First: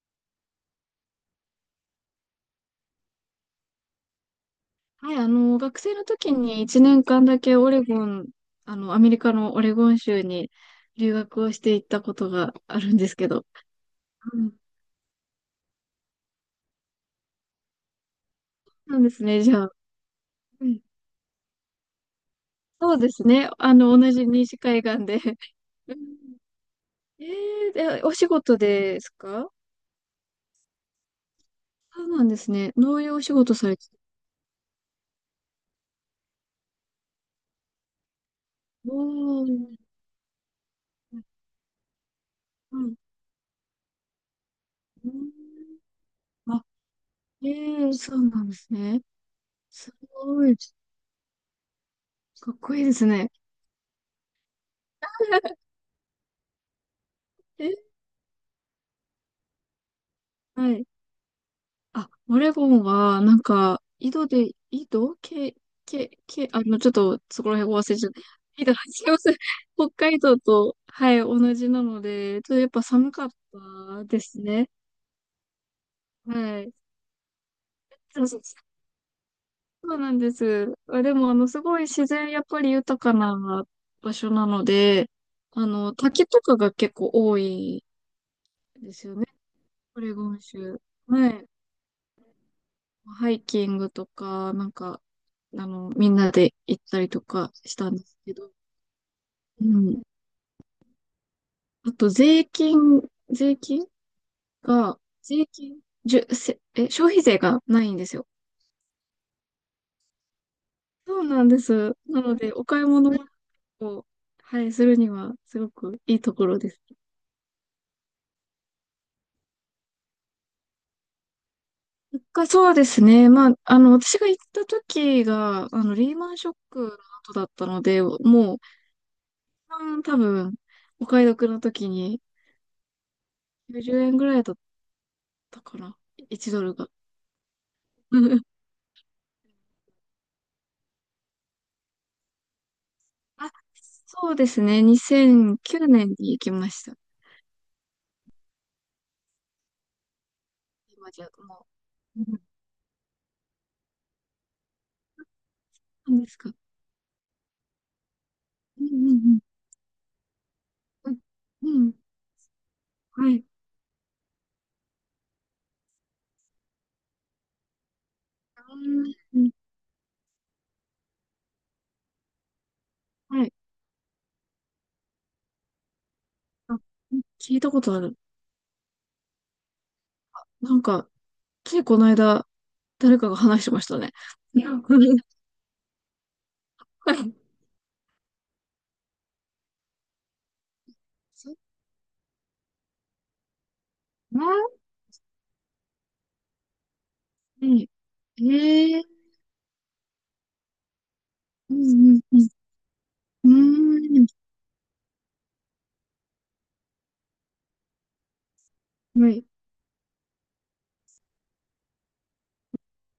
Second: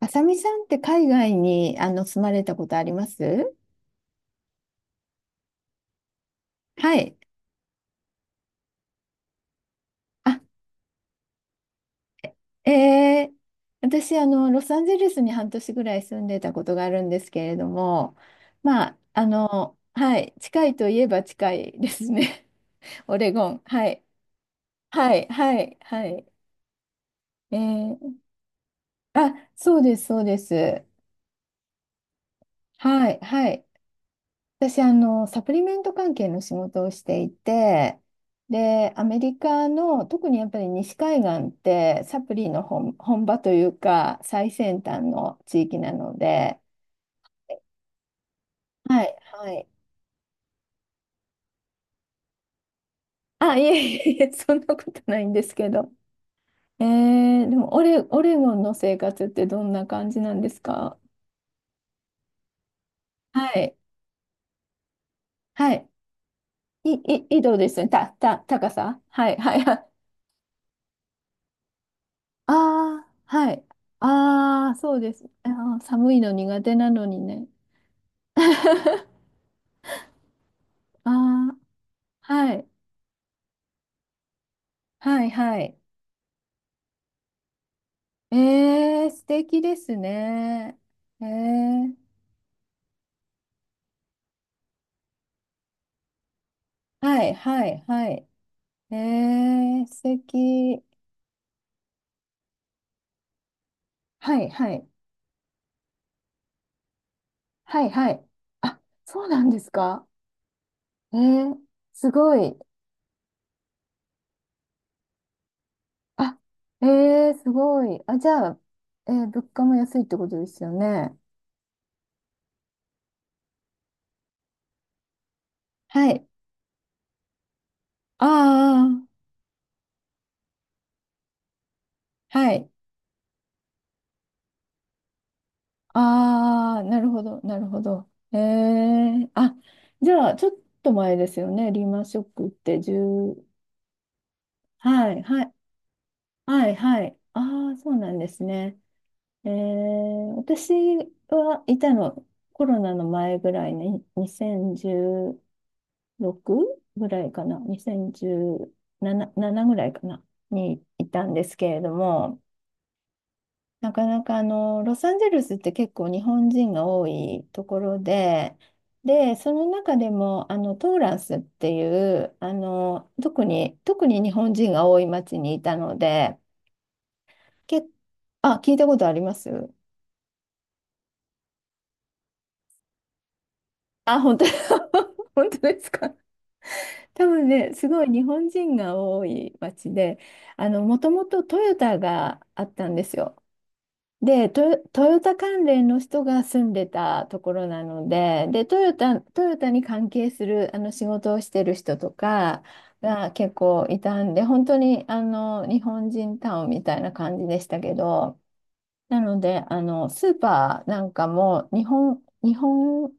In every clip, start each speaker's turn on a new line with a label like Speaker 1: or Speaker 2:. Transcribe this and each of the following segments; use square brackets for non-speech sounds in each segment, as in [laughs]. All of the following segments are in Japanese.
Speaker 1: あさみさんって海外に住まれたことあります？
Speaker 2: はい、学生の時に1
Speaker 1: は
Speaker 2: 年
Speaker 1: い。
Speaker 2: 間だけオレゴン、アメリカのオレゴン州
Speaker 1: あ、
Speaker 2: に留学をしていったことがあるんですけ
Speaker 1: えー、
Speaker 2: ど。
Speaker 1: 私
Speaker 2: うん。
Speaker 1: ロサンゼルスに半年ぐらい住んでたことがあるんですけれども、まあ、
Speaker 2: そうですね、じゃあ。
Speaker 1: はい、
Speaker 2: う
Speaker 1: 近い
Speaker 2: ん。
Speaker 1: といえば近いですね。
Speaker 2: そう
Speaker 1: [laughs]
Speaker 2: で
Speaker 1: オ
Speaker 2: す
Speaker 1: レゴ
Speaker 2: ね、
Speaker 1: ン。はい。
Speaker 2: 同じ西海岸
Speaker 1: は
Speaker 2: で。
Speaker 1: い、はい、
Speaker 2: う
Speaker 1: は
Speaker 2: ん。
Speaker 1: い。
Speaker 2: え
Speaker 1: え
Speaker 2: ー、で、お
Speaker 1: ー、
Speaker 2: 仕事です
Speaker 1: あ、
Speaker 2: か？
Speaker 1: そうです、そうです。
Speaker 2: そうなんですね。どうい
Speaker 1: は
Speaker 2: う
Speaker 1: い、
Speaker 2: お仕
Speaker 1: は
Speaker 2: 事
Speaker 1: い。
Speaker 2: されて？
Speaker 1: 私、サプリメント関係の仕事をしていて、で、アメリ
Speaker 2: お
Speaker 1: カ
Speaker 2: ー。
Speaker 1: の、特にやっぱり西海
Speaker 2: う
Speaker 1: 岸って、サプリの本、
Speaker 2: ん。
Speaker 1: 本場というか、最先端
Speaker 2: うん、
Speaker 1: の地域なので、
Speaker 2: あ、そうなんです
Speaker 1: は
Speaker 2: ね。
Speaker 1: い、はい。
Speaker 2: すごい。かっこいいですね。
Speaker 1: あ、いえいえいえ、[laughs] そんなことないんです
Speaker 2: [laughs]
Speaker 1: けど。えでも
Speaker 2: え、
Speaker 1: オレゴンの生活ってどんな感じなんです
Speaker 2: はい。
Speaker 1: か？
Speaker 2: あ、オレゴンは、なん
Speaker 1: はい、
Speaker 2: か、井戸で、井戸け、
Speaker 1: はい。
Speaker 2: け、け、ちょっと、
Speaker 1: 緯
Speaker 2: そこ
Speaker 1: 度
Speaker 2: ら
Speaker 1: で
Speaker 2: 辺お
Speaker 1: すね。
Speaker 2: 忘れちゃった。井
Speaker 1: 高
Speaker 2: 戸、
Speaker 1: さ。
Speaker 2: すいま
Speaker 1: は
Speaker 2: せん。
Speaker 1: い、
Speaker 2: [laughs]
Speaker 1: はい、はい。
Speaker 2: 北海道と、はい、同じなので、ちょっとやっぱ
Speaker 1: ああ、
Speaker 2: 寒かっ
Speaker 1: はい。
Speaker 2: たですね。
Speaker 1: ああ、そうです。あー、寒いの
Speaker 2: は
Speaker 1: 苦手
Speaker 2: い。
Speaker 1: なのにね。
Speaker 2: そうそう、そ
Speaker 1: [laughs]
Speaker 2: うなんです。
Speaker 1: あ
Speaker 2: でも、すごい自然、
Speaker 1: あ、
Speaker 2: やっ
Speaker 1: は
Speaker 2: ぱ
Speaker 1: い。
Speaker 2: り豊かな場所なので、
Speaker 1: はい、はい。
Speaker 2: 滝とかが結構多いで
Speaker 1: え
Speaker 2: す
Speaker 1: ー、
Speaker 2: よ
Speaker 1: 素
Speaker 2: ね。
Speaker 1: 敵です
Speaker 2: オレゴン
Speaker 1: ね。
Speaker 2: 州。
Speaker 1: え
Speaker 2: はい。
Speaker 1: ー、
Speaker 2: ハイキングとか、なんか、みんなで行ったりと
Speaker 1: はい、
Speaker 2: か
Speaker 1: は
Speaker 2: し
Speaker 1: い、
Speaker 2: たんで
Speaker 1: は
Speaker 2: す
Speaker 1: い。
Speaker 2: けど、う
Speaker 1: えー、素
Speaker 2: ん。
Speaker 1: 敵。
Speaker 2: あと、税金、税金
Speaker 1: はい、はい。
Speaker 2: が、税金、じゅ、せ、え、消費税が
Speaker 1: は
Speaker 2: な
Speaker 1: い、
Speaker 2: いんで
Speaker 1: は
Speaker 2: す
Speaker 1: い。
Speaker 2: よ。
Speaker 1: あ、そうなんですか。え
Speaker 2: そうなん
Speaker 1: ー、
Speaker 2: です。
Speaker 1: す
Speaker 2: なの
Speaker 1: ご
Speaker 2: で、
Speaker 1: い。
Speaker 2: お買い物を、はい、するには、すごくいいと
Speaker 1: あ、
Speaker 2: ころです。
Speaker 1: えー、すごい。あ、じゃあ、物価も安いってことですよね。
Speaker 2: そうですね。まあ、私が行った時が、
Speaker 1: は
Speaker 2: リー
Speaker 1: い。
Speaker 2: マンショックの後だったので、もう、一
Speaker 1: あ
Speaker 2: 番多分、お買い得の時に
Speaker 1: あ、はい。
Speaker 2: 90円ぐらいだっただから、1ドル
Speaker 1: ああ、
Speaker 2: が。
Speaker 1: なるほど、なるほど。え
Speaker 2: [laughs]
Speaker 1: え、あ、じゃあ、ちょっと前ですよね。リーマンショックって10、
Speaker 2: あ、そうですね。2
Speaker 1: はい、はい、
Speaker 2: 0 0年に行き
Speaker 1: は
Speaker 2: ま
Speaker 1: い、
Speaker 2: した。
Speaker 1: はい。ああ、そうなんですね。ええ、私
Speaker 2: 今じゃ
Speaker 1: は
Speaker 2: も
Speaker 1: いた
Speaker 2: う。う
Speaker 1: の、
Speaker 2: ん、
Speaker 1: コロナの前ぐらいねに、2016
Speaker 2: 何ですか？
Speaker 1: ぐらいかな、
Speaker 2: うんう
Speaker 1: 2017、
Speaker 2: ん
Speaker 1: 7ぐらいかな、にい
Speaker 2: うん。
Speaker 1: たんです
Speaker 2: う
Speaker 1: け
Speaker 2: ん。
Speaker 1: れ
Speaker 2: う
Speaker 1: ど
Speaker 2: ん、
Speaker 1: も、
Speaker 2: はい。
Speaker 1: なかなかロサンゼルスって結構日本人が多いところで、で、
Speaker 2: うん。
Speaker 1: その中でもトーランスっていう特
Speaker 2: はい。
Speaker 1: に、特に日本人が多い町にいたので、
Speaker 2: あ、聞いたこ
Speaker 1: け、
Speaker 2: とある。
Speaker 1: あ、聞いたことあります？
Speaker 2: なんか、ついこの間、誰かが話してましたね。
Speaker 1: あ、本当？
Speaker 2: うんうん、
Speaker 1: [laughs]、本当ですか。
Speaker 2: は
Speaker 1: 多
Speaker 2: い、
Speaker 1: 分ね、すごい日本人が多い町で、もともと
Speaker 2: そ
Speaker 1: トヨタがあったんですよ。で、ト
Speaker 2: な
Speaker 1: ヨ、トヨタ関連の人が住んでたところな
Speaker 2: う、
Speaker 1: ので、で、トヨ
Speaker 2: ええ、
Speaker 1: タ、トヨタに関係する仕事をしてる
Speaker 2: う
Speaker 1: 人と
Speaker 2: んうん
Speaker 1: かが
Speaker 2: う
Speaker 1: 結構い
Speaker 2: ん。う
Speaker 1: た
Speaker 2: ー
Speaker 1: んで、本当に日本人タウンみたいな感じでしたけど、な
Speaker 2: ん。は
Speaker 1: の
Speaker 2: い。
Speaker 1: で、スーパーなんかも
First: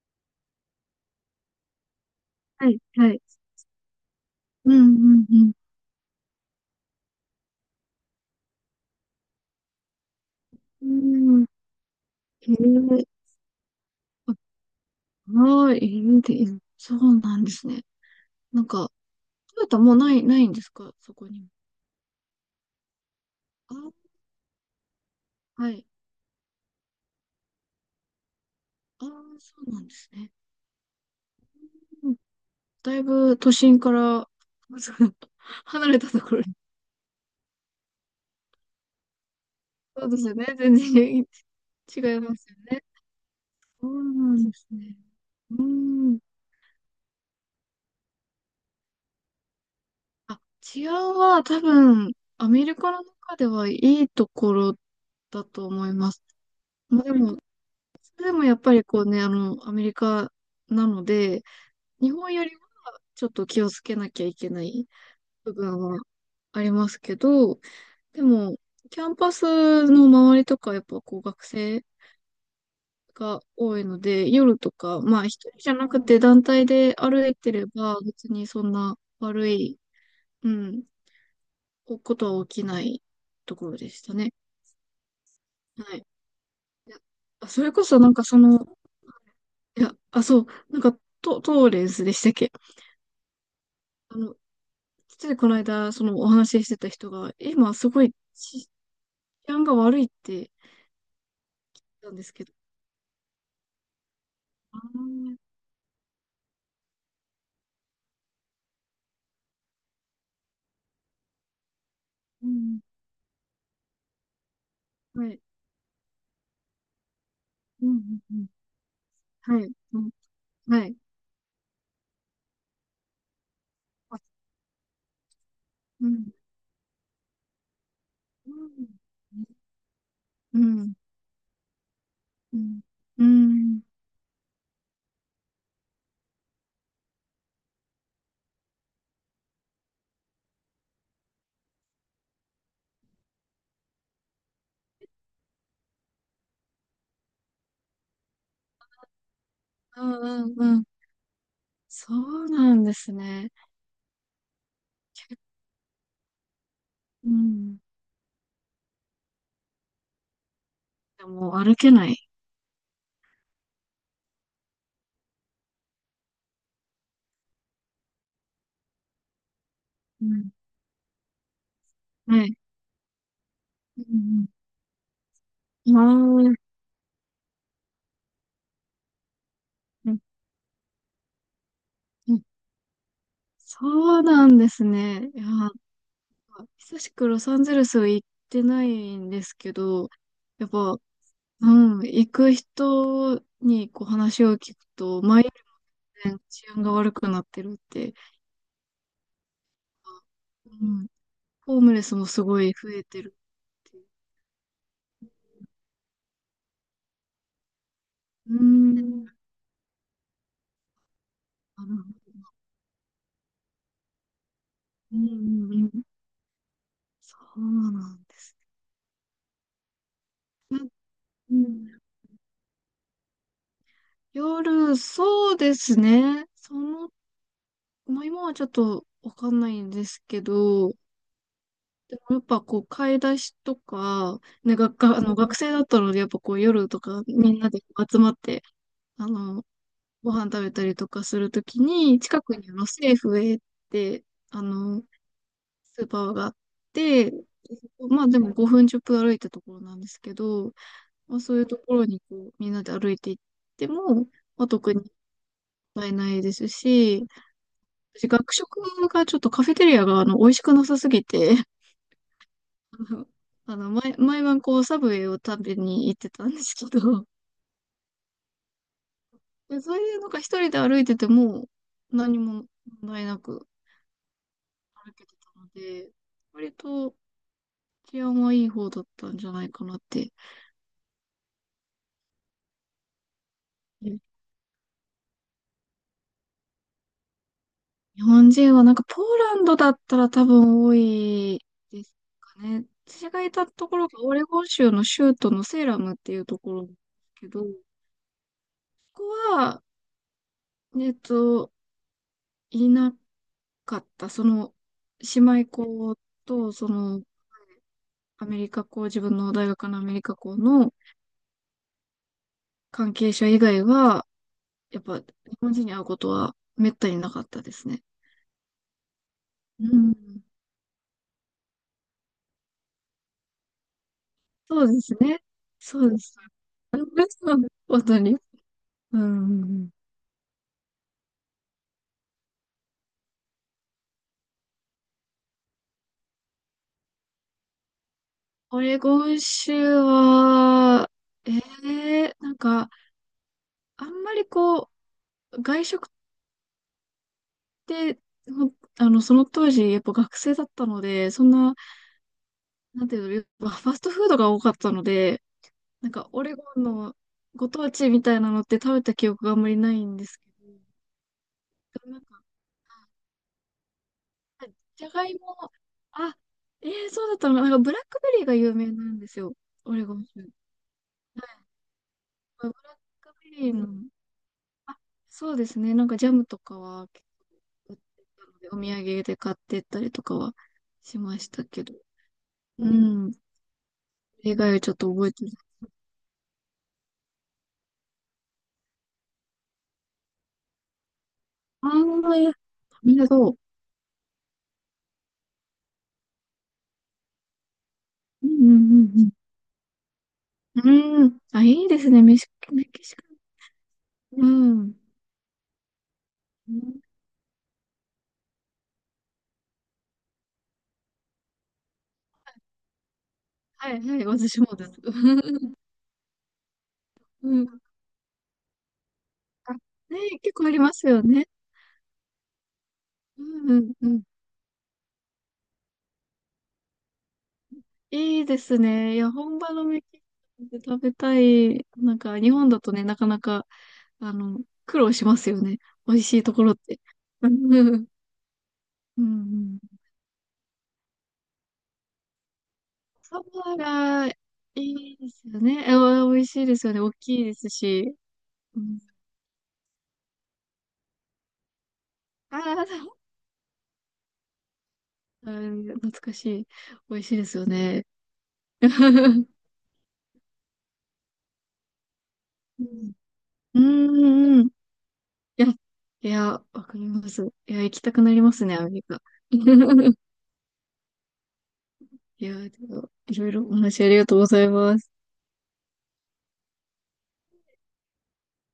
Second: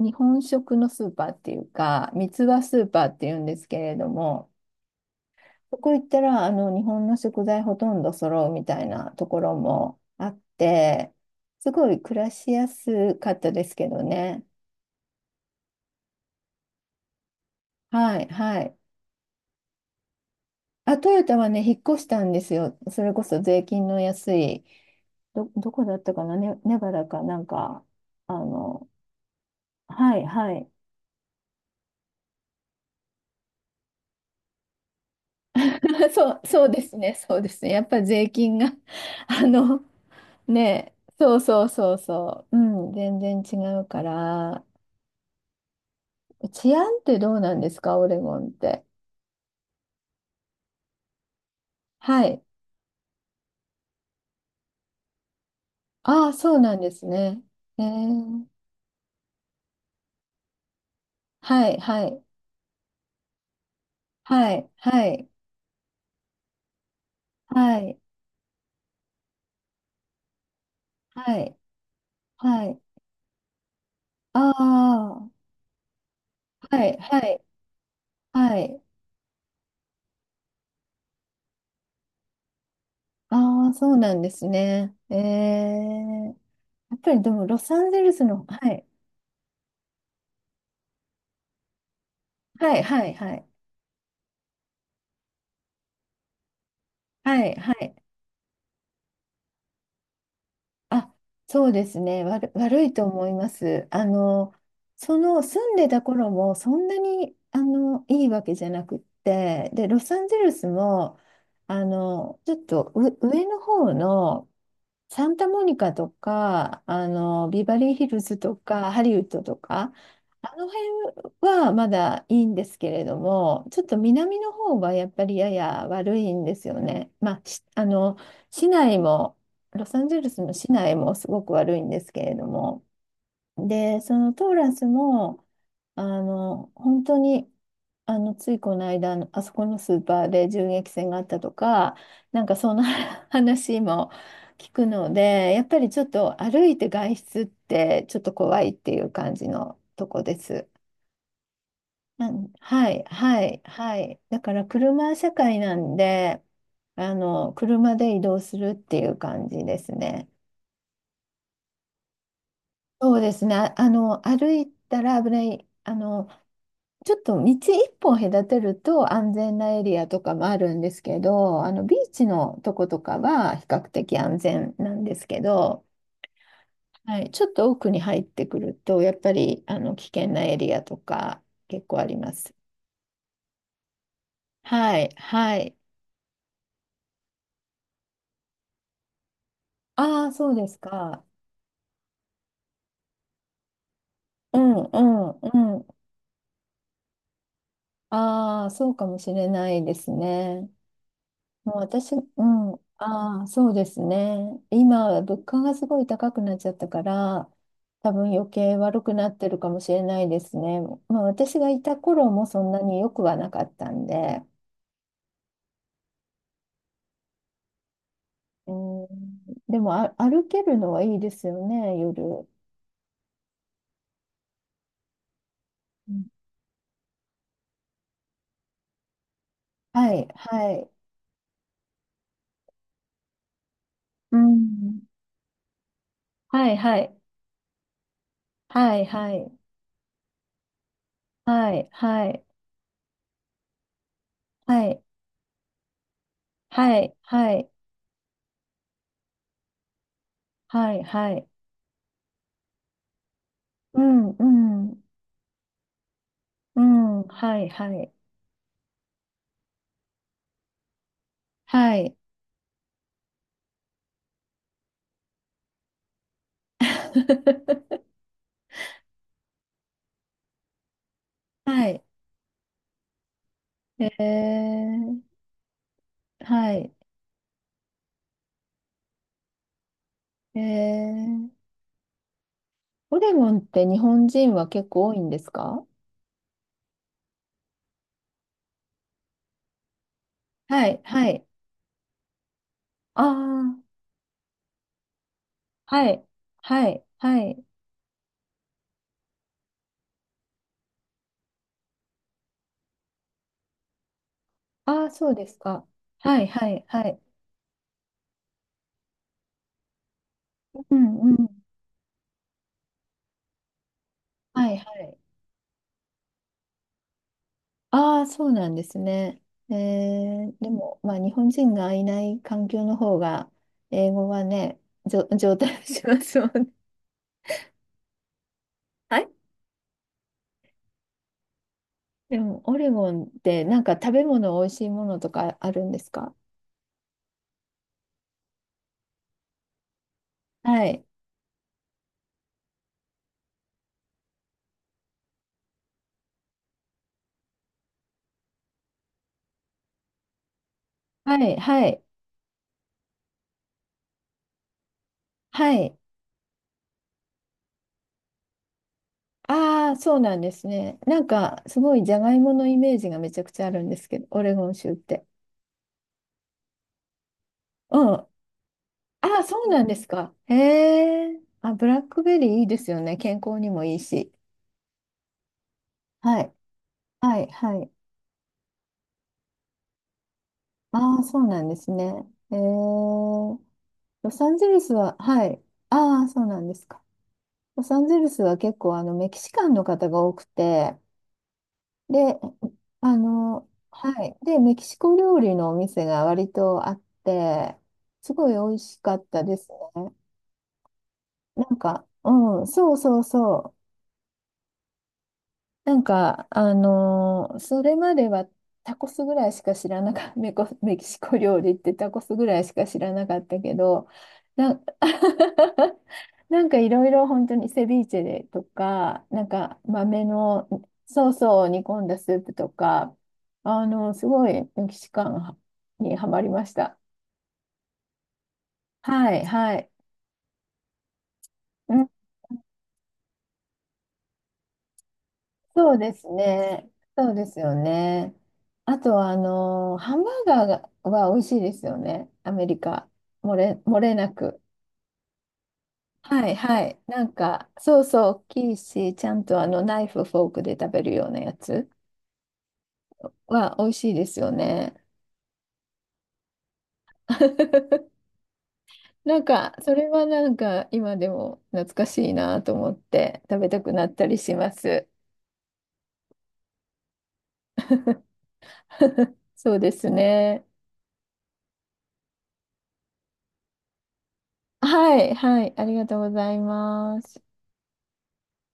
Speaker 1: 日本食のスーパーっていうか、三つ葉
Speaker 2: は
Speaker 1: ス
Speaker 2: い。
Speaker 1: ーパー
Speaker 2: は
Speaker 1: っ
Speaker 2: い。
Speaker 1: ていうんですけれども、
Speaker 2: うんうん
Speaker 1: そこ行ったら、日本の食材ほとんど揃うみたいなところもあっ
Speaker 2: う
Speaker 1: て、
Speaker 2: ん。うん。
Speaker 1: すごい暮らし
Speaker 2: へ
Speaker 1: や
Speaker 2: え。
Speaker 1: すかったですけどね。
Speaker 2: はーい、インディーン。そうなんですね。
Speaker 1: はい、は
Speaker 2: なん
Speaker 1: い。
Speaker 2: か、トヨタもうないんですか、
Speaker 1: あ、ト
Speaker 2: そ
Speaker 1: ヨ
Speaker 2: こ
Speaker 1: タは
Speaker 2: に
Speaker 1: ね、引っ越したんですよ。それこそ税金の
Speaker 2: も？
Speaker 1: 安い、
Speaker 2: あ、
Speaker 1: ど
Speaker 2: は
Speaker 1: こ
Speaker 2: い。
Speaker 1: だったかな、ね、ネバダかなんか、あの、
Speaker 2: ああ、そうなんです
Speaker 1: はい、
Speaker 2: ね。
Speaker 1: はい。
Speaker 2: うん、だいぶ都心から、[laughs] そう離れた
Speaker 1: [laughs]
Speaker 2: と
Speaker 1: そ
Speaker 2: こ
Speaker 1: う、
Speaker 2: ろに。
Speaker 1: そうですね、そうですね。やっぱり税金が [laughs] あの、
Speaker 2: そうですよね。全
Speaker 1: ね、
Speaker 2: 然違い
Speaker 1: そうそうそう
Speaker 2: ま
Speaker 1: そ
Speaker 2: す
Speaker 1: う、
Speaker 2: よ
Speaker 1: う
Speaker 2: ね。
Speaker 1: ん、全然違う
Speaker 2: そ
Speaker 1: か
Speaker 2: うなんで
Speaker 1: ら、
Speaker 2: すね。うーん。
Speaker 1: 治安ってどうなんですか、オレゴンって？
Speaker 2: あ、治安は多分、
Speaker 1: はい。
Speaker 2: アメリカの中ではいいところだと思います。
Speaker 1: ああ、そうなんで
Speaker 2: まあ、
Speaker 1: す
Speaker 2: でも、
Speaker 1: ね。え
Speaker 2: それでも
Speaker 1: ー、
Speaker 2: やっぱりこうね、アメリカなので、
Speaker 1: はい、は
Speaker 2: 日
Speaker 1: い、
Speaker 2: 本よりちょっと気をつけなきゃいけ
Speaker 1: は
Speaker 2: な
Speaker 1: い、
Speaker 2: い
Speaker 1: はい、
Speaker 2: 部分はありますけど、
Speaker 1: はい、
Speaker 2: でも、キャンパスの周りとか、やっぱこう
Speaker 1: は
Speaker 2: 学
Speaker 1: い、
Speaker 2: 生
Speaker 1: はい。
Speaker 2: が多いので、
Speaker 1: あ
Speaker 2: 夜とか、まあ
Speaker 1: あ、
Speaker 2: 一人じゃなくて団体
Speaker 1: は
Speaker 2: で
Speaker 1: い、は
Speaker 2: 歩い
Speaker 1: い、
Speaker 2: てれば、別に
Speaker 1: は
Speaker 2: そん
Speaker 1: い。
Speaker 2: な悪い、うん、ことは起きないと
Speaker 1: あ
Speaker 2: こ
Speaker 1: あ、
Speaker 2: ろで
Speaker 1: そう
Speaker 2: し
Speaker 1: な
Speaker 2: た
Speaker 1: んで
Speaker 2: ね。
Speaker 1: すね。え
Speaker 2: はい。
Speaker 1: ー、
Speaker 2: い
Speaker 1: や
Speaker 2: や
Speaker 1: っぱりでも、
Speaker 2: あ、
Speaker 1: ロ
Speaker 2: それ
Speaker 1: サ
Speaker 2: こ
Speaker 1: ン
Speaker 2: そ
Speaker 1: ゼ
Speaker 2: な
Speaker 1: ル
Speaker 2: んか
Speaker 1: スの、はい、
Speaker 2: そう、なんかトーレンスでしたっけ？
Speaker 1: はい、はい、はい、
Speaker 2: あの、ついこの間、そのお話ししてた人が、
Speaker 1: はい、は
Speaker 2: 今す
Speaker 1: い。
Speaker 2: ごい治安が悪いって
Speaker 1: あ、そうです
Speaker 2: たんで
Speaker 1: ね。
Speaker 2: すけど。
Speaker 1: 悪いと思います。
Speaker 2: ああ、
Speaker 1: その住んでた頃もそんなにいいわけじゃなくって、で、ロサンゼルスも
Speaker 2: う
Speaker 1: ちょっ
Speaker 2: ん、
Speaker 1: と上の方の、サ
Speaker 2: は
Speaker 1: ン
Speaker 2: い。
Speaker 1: タモニカとか、ビバ
Speaker 2: う
Speaker 1: リーヒル
Speaker 2: ん、
Speaker 1: ズと
Speaker 2: う
Speaker 1: か、ハリウッドと
Speaker 2: ん、うん、はい。
Speaker 1: か、
Speaker 2: うん、
Speaker 1: あの
Speaker 2: はい。
Speaker 1: 辺はまだいいんですけれども、ちょっと
Speaker 2: あ、
Speaker 1: 南の方はやっぱりやや
Speaker 2: う
Speaker 1: 悪
Speaker 2: ん、
Speaker 1: いんですよね。まあ、しあの、
Speaker 2: う
Speaker 1: 市
Speaker 2: ん、
Speaker 1: 内も、ロサンゼルスの
Speaker 2: う
Speaker 1: 市
Speaker 2: ん、
Speaker 1: 内もすごく悪いんですけれど
Speaker 2: うん、うん、うん、
Speaker 1: も、で、そのトーラスも、本当に、ついこの間、あそこのスーパーで銃撃戦があったとか、なんかそんな [laughs] 話も聞くので、やっぱりちょっと歩いて外出ってちょっと怖いっていう感じの
Speaker 2: う
Speaker 1: とこで
Speaker 2: ん、
Speaker 1: す。
Speaker 2: うん。そ
Speaker 1: う
Speaker 2: う
Speaker 1: ん、
Speaker 2: なん
Speaker 1: は
Speaker 2: で
Speaker 1: い、
Speaker 2: す
Speaker 1: は
Speaker 2: ね。
Speaker 1: い、はい。だから車社会なんで、
Speaker 2: うん、
Speaker 1: 車で移動するっていう感じですね。
Speaker 2: でもう歩けない。
Speaker 1: そうですね。歩いたら危ない。ちょっと道一本隔てると安全なエリアと
Speaker 2: う
Speaker 1: かも
Speaker 2: ん、
Speaker 1: あるんですけど、ビーチ
Speaker 2: はい。
Speaker 1: のとことかは比較
Speaker 2: う
Speaker 1: 的安
Speaker 2: ん、
Speaker 1: 全なんですけど、
Speaker 2: ああ、うん、
Speaker 1: はい、ちょっと奥に入ってくると、やっぱり、危険
Speaker 2: う
Speaker 1: なエリアとか結構ありま
Speaker 2: ん。
Speaker 1: す。
Speaker 2: そうなんです
Speaker 1: はい、
Speaker 2: ね。いや
Speaker 1: は
Speaker 2: ー、
Speaker 1: い。
Speaker 2: 久しくロサンゼルスは行ってないんですけど、
Speaker 1: ああ、そうで
Speaker 2: やっ
Speaker 1: す
Speaker 2: ぱ、
Speaker 1: か。
Speaker 2: うん、行く人にこう話を
Speaker 1: うん、
Speaker 2: 聞く
Speaker 1: う
Speaker 2: と、
Speaker 1: ん、うん。
Speaker 2: 全然治安が悪くなってるって。
Speaker 1: ああ、そうかもしれないですね。
Speaker 2: うん。
Speaker 1: もう
Speaker 2: ホームレ
Speaker 1: 私、
Speaker 2: ス
Speaker 1: う
Speaker 2: もすごい
Speaker 1: ん、
Speaker 2: 増えてる
Speaker 1: ああ、そうで
Speaker 2: って
Speaker 1: す
Speaker 2: いう。
Speaker 1: ね。今、物価がすごい高くなっちゃったから、多分余
Speaker 2: うー
Speaker 1: 計悪くな
Speaker 2: ん。
Speaker 1: ってるかもしれないですね。まあ、私がい
Speaker 2: あ
Speaker 1: た
Speaker 2: の、
Speaker 1: 頃もそんなに良くはなかったんで、
Speaker 2: うんうんうん。そうなんです
Speaker 1: うん、でも、あ、歩ける
Speaker 2: ね。
Speaker 1: のはいいです
Speaker 2: う
Speaker 1: よ
Speaker 2: ん。
Speaker 1: ね、夜。
Speaker 2: 夜、そうです
Speaker 1: うん、
Speaker 2: ね。まあ、今はちょっとわかんないんで
Speaker 1: は
Speaker 2: す
Speaker 1: い、
Speaker 2: け
Speaker 1: はい。
Speaker 2: ど、でもやっぱこう、買い出しと
Speaker 1: う
Speaker 2: か、ね、
Speaker 1: ん。
Speaker 2: 学生だったので、やっぱこう、
Speaker 1: はい、
Speaker 2: 夜
Speaker 1: は
Speaker 2: と
Speaker 1: い。
Speaker 2: かみんなで集まって、
Speaker 1: はい、
Speaker 2: あ
Speaker 1: はい。
Speaker 2: の、ご飯食べたりとかすると
Speaker 1: は
Speaker 2: き
Speaker 1: い、
Speaker 2: に、
Speaker 1: は
Speaker 2: 近
Speaker 1: い。
Speaker 2: くにセーフウェイって、あ
Speaker 1: はい、
Speaker 2: の、スーパーがあっ
Speaker 1: はい、
Speaker 2: て、
Speaker 1: はい。
Speaker 2: まあでも5分10分歩いたところなんですけど、
Speaker 1: はい、は
Speaker 2: まあ
Speaker 1: い。
Speaker 2: そういうところにこうみんなで歩いていって
Speaker 1: う
Speaker 2: も、
Speaker 1: ん、う
Speaker 2: まあ特に
Speaker 1: ん。
Speaker 2: 問題ないです
Speaker 1: うん、
Speaker 2: し、
Speaker 1: はい、はい。
Speaker 2: 私学食がちょっとカフェテリアが美味しくなさすぎて、
Speaker 1: はい。
Speaker 2: [laughs] あの、毎晩こうサブウェイを食べに行ってたんですけど、
Speaker 1: [laughs]
Speaker 2: でそういうのが一人で歩いてても
Speaker 1: はい。
Speaker 2: 何も問題なく
Speaker 1: え
Speaker 2: 歩
Speaker 1: ー、
Speaker 2: けてたので、割
Speaker 1: はい。
Speaker 2: と治安はいい方だったんじゃないかなって。
Speaker 1: えー、オレゴンって日本人は結構多いんですか？
Speaker 2: 日本人はなんかポーランドだったら多分
Speaker 1: は
Speaker 2: 多
Speaker 1: い、はい。
Speaker 2: いですかね。
Speaker 1: あ
Speaker 2: 私がいた
Speaker 1: あ、
Speaker 2: ところがオレゴン州の州都のセーラ
Speaker 1: は
Speaker 2: ムっ
Speaker 1: い、
Speaker 2: ていうところなん
Speaker 1: は
Speaker 2: で
Speaker 1: い、
Speaker 2: す
Speaker 1: は
Speaker 2: けど、
Speaker 1: い。
Speaker 2: ここは、えっと、いなかった。
Speaker 1: ああ、そう
Speaker 2: 姉
Speaker 1: です
Speaker 2: 妹
Speaker 1: か。
Speaker 2: 校
Speaker 1: はい、は
Speaker 2: と、
Speaker 1: い、はい。
Speaker 2: アメリカ校、自分の大学のアメリカ校の
Speaker 1: うん、うん。
Speaker 2: 関係者以外は、
Speaker 1: はい、は
Speaker 2: やっ
Speaker 1: い。
Speaker 2: ぱ日本人に会うことはめったになかったですね。
Speaker 1: ああ、そうなんですね。え
Speaker 2: うん。
Speaker 1: ー、でも、まあ、日本人がいない環境の方が、英語はね、
Speaker 2: そうですね。
Speaker 1: 上達
Speaker 2: そ
Speaker 1: し
Speaker 2: うで
Speaker 1: ま
Speaker 2: す。
Speaker 1: すもんね。
Speaker 2: [laughs] 本当に。
Speaker 1: は
Speaker 2: うんう
Speaker 1: い。
Speaker 2: んうん。
Speaker 1: でも、オレゴンってなんか食べ物美味しいものとかあるんですか？
Speaker 2: オレゴン州
Speaker 1: はい。
Speaker 2: は、えなんか、あんまりこう、外食って、ほんあの、その当時、やっぱ学生だったので、
Speaker 1: は
Speaker 2: そん
Speaker 1: い、
Speaker 2: な、
Speaker 1: はい、
Speaker 2: なんていうの、やっぱファストフードが多かったので、
Speaker 1: はい。
Speaker 2: なんか、オレゴンのご当地みたいなのって食べた記憶があんまりな
Speaker 1: ああ、
Speaker 2: いん
Speaker 1: そう
Speaker 2: で
Speaker 1: な
Speaker 2: す
Speaker 1: ん
Speaker 2: け
Speaker 1: です
Speaker 2: ど、
Speaker 1: ね。なんか、すごい
Speaker 2: で
Speaker 1: ジ
Speaker 2: もな
Speaker 1: ャ
Speaker 2: ん
Speaker 1: ガイ
Speaker 2: か、
Speaker 1: モのイメージがめちゃくちゃあるんですけど、オレゴ
Speaker 2: あ
Speaker 1: ン州っ
Speaker 2: じゃが
Speaker 1: て。
Speaker 2: いも、あ、そうだったのかな、なんか、ブ
Speaker 1: う
Speaker 2: ラッ
Speaker 1: ん。
Speaker 2: ク
Speaker 1: あ
Speaker 2: ベリーが有名なんです
Speaker 1: あ、
Speaker 2: よ、
Speaker 1: そうなん
Speaker 2: オ
Speaker 1: で
Speaker 2: レ
Speaker 1: す
Speaker 2: ゴン
Speaker 1: か。
Speaker 2: 州。はい、
Speaker 1: へえ。あ、ブラックベリーい
Speaker 2: ブ
Speaker 1: い
Speaker 2: ラッ
Speaker 1: ですよね。
Speaker 2: ク
Speaker 1: 健
Speaker 2: ベ
Speaker 1: 康に
Speaker 2: リー
Speaker 1: も
Speaker 2: の、
Speaker 1: いいし。
Speaker 2: あそうですね。なんかジャ
Speaker 1: は
Speaker 2: ム
Speaker 1: い、
Speaker 2: とかは結
Speaker 1: はい、はい。
Speaker 2: 構売ってたので、お土産で買ってったりとかは
Speaker 1: あ
Speaker 2: し
Speaker 1: あ、そ
Speaker 2: ま
Speaker 1: う
Speaker 2: し
Speaker 1: な
Speaker 2: た
Speaker 1: んで
Speaker 2: け
Speaker 1: す
Speaker 2: ど。
Speaker 1: ね。へえ。
Speaker 2: うん。そ
Speaker 1: ロサ
Speaker 2: れ
Speaker 1: ン
Speaker 2: 以
Speaker 1: ゼ
Speaker 2: 外
Speaker 1: ル
Speaker 2: はち
Speaker 1: ス
Speaker 2: ょっと
Speaker 1: は、
Speaker 2: 覚えて
Speaker 1: は
Speaker 2: ない。
Speaker 1: い。ああ、そうなんですか。ロサンゼルスは結構メキシカンの方が多くて、
Speaker 2: ああ、
Speaker 1: で、
Speaker 2: いや、みんなどう。
Speaker 1: はい。で、メキシコ料理のお店が割とあって、す
Speaker 2: う
Speaker 1: ごい美味し
Speaker 2: ん
Speaker 1: か
Speaker 2: う
Speaker 1: っ
Speaker 2: ん
Speaker 1: たですね。
Speaker 2: うんうん。うん。あ、
Speaker 1: な
Speaker 2: い
Speaker 1: ん
Speaker 2: いで
Speaker 1: か、
Speaker 2: すね。
Speaker 1: うん、
Speaker 2: メ
Speaker 1: そう
Speaker 2: キシ
Speaker 1: そ
Speaker 2: カ
Speaker 1: うそう。
Speaker 2: ン。うん。
Speaker 1: なんか、
Speaker 2: うん、
Speaker 1: それまではタコスぐらいしか知らなかった、[laughs] メキシコ料理ってタコスぐらいしか知らなかったけ
Speaker 2: はい
Speaker 1: ど、
Speaker 2: はい。私も
Speaker 1: な、
Speaker 2: です。[laughs]
Speaker 1: [laughs] なんかいろいろ本当
Speaker 2: う
Speaker 1: に
Speaker 2: ん。
Speaker 1: セビーチェでとか、なん
Speaker 2: あ、ね、
Speaker 1: か豆
Speaker 2: 結構
Speaker 1: の
Speaker 2: ありますよ
Speaker 1: ソース
Speaker 2: ね。
Speaker 1: を煮込んだスープとか、
Speaker 2: うんうんうん。
Speaker 1: すごいメキシカンにはまりました。
Speaker 2: いいですね。いや、
Speaker 1: はい、
Speaker 2: 本場
Speaker 1: は
Speaker 2: の
Speaker 1: い。
Speaker 2: メキシコで食べたい。
Speaker 1: うん、
Speaker 2: なんか、日本だとね、なかなか、あの、苦労しますよね。
Speaker 1: そうで
Speaker 2: 美味
Speaker 1: す
Speaker 2: しいところっ
Speaker 1: ね。
Speaker 2: て。
Speaker 1: そう
Speaker 2: [laughs]
Speaker 1: で
Speaker 2: う
Speaker 1: す
Speaker 2: ん
Speaker 1: よ
Speaker 2: うん。
Speaker 1: ね。あとは、ハンバーガーがは美味しいですよね。アメリカ。
Speaker 2: サバ
Speaker 1: 漏れ
Speaker 2: が
Speaker 1: な
Speaker 2: い
Speaker 1: く。
Speaker 2: いですよね。美味
Speaker 1: はい、
Speaker 2: しいで
Speaker 1: は
Speaker 2: すよ
Speaker 1: い。
Speaker 2: ね。大
Speaker 1: なん
Speaker 2: きいで
Speaker 1: か、
Speaker 2: す
Speaker 1: そう
Speaker 2: し。
Speaker 1: そう、大きい
Speaker 2: うん、
Speaker 1: し、ちゃんとナイフ、フォークで食べるようなやつ
Speaker 2: ああ、
Speaker 1: は美味しいですよね。
Speaker 2: うん、懐かしい。美味しいですよね。
Speaker 1: [laughs] なん
Speaker 2: [laughs]
Speaker 1: か、それはなんか、今でも懐かしいなと
Speaker 2: う
Speaker 1: 思っ
Speaker 2: ん
Speaker 1: て、食べ
Speaker 2: う
Speaker 1: たくなったりし
Speaker 2: んうん。い
Speaker 1: ます。
Speaker 2: や、いや、わかります。いや、行きたくなりますね、アメリカ。
Speaker 1: [laughs] そうです
Speaker 2: [laughs]
Speaker 1: ね。
Speaker 2: いやー、でもいろいろお話ありがとうございます。
Speaker 1: はい、はい。ありがとうございます。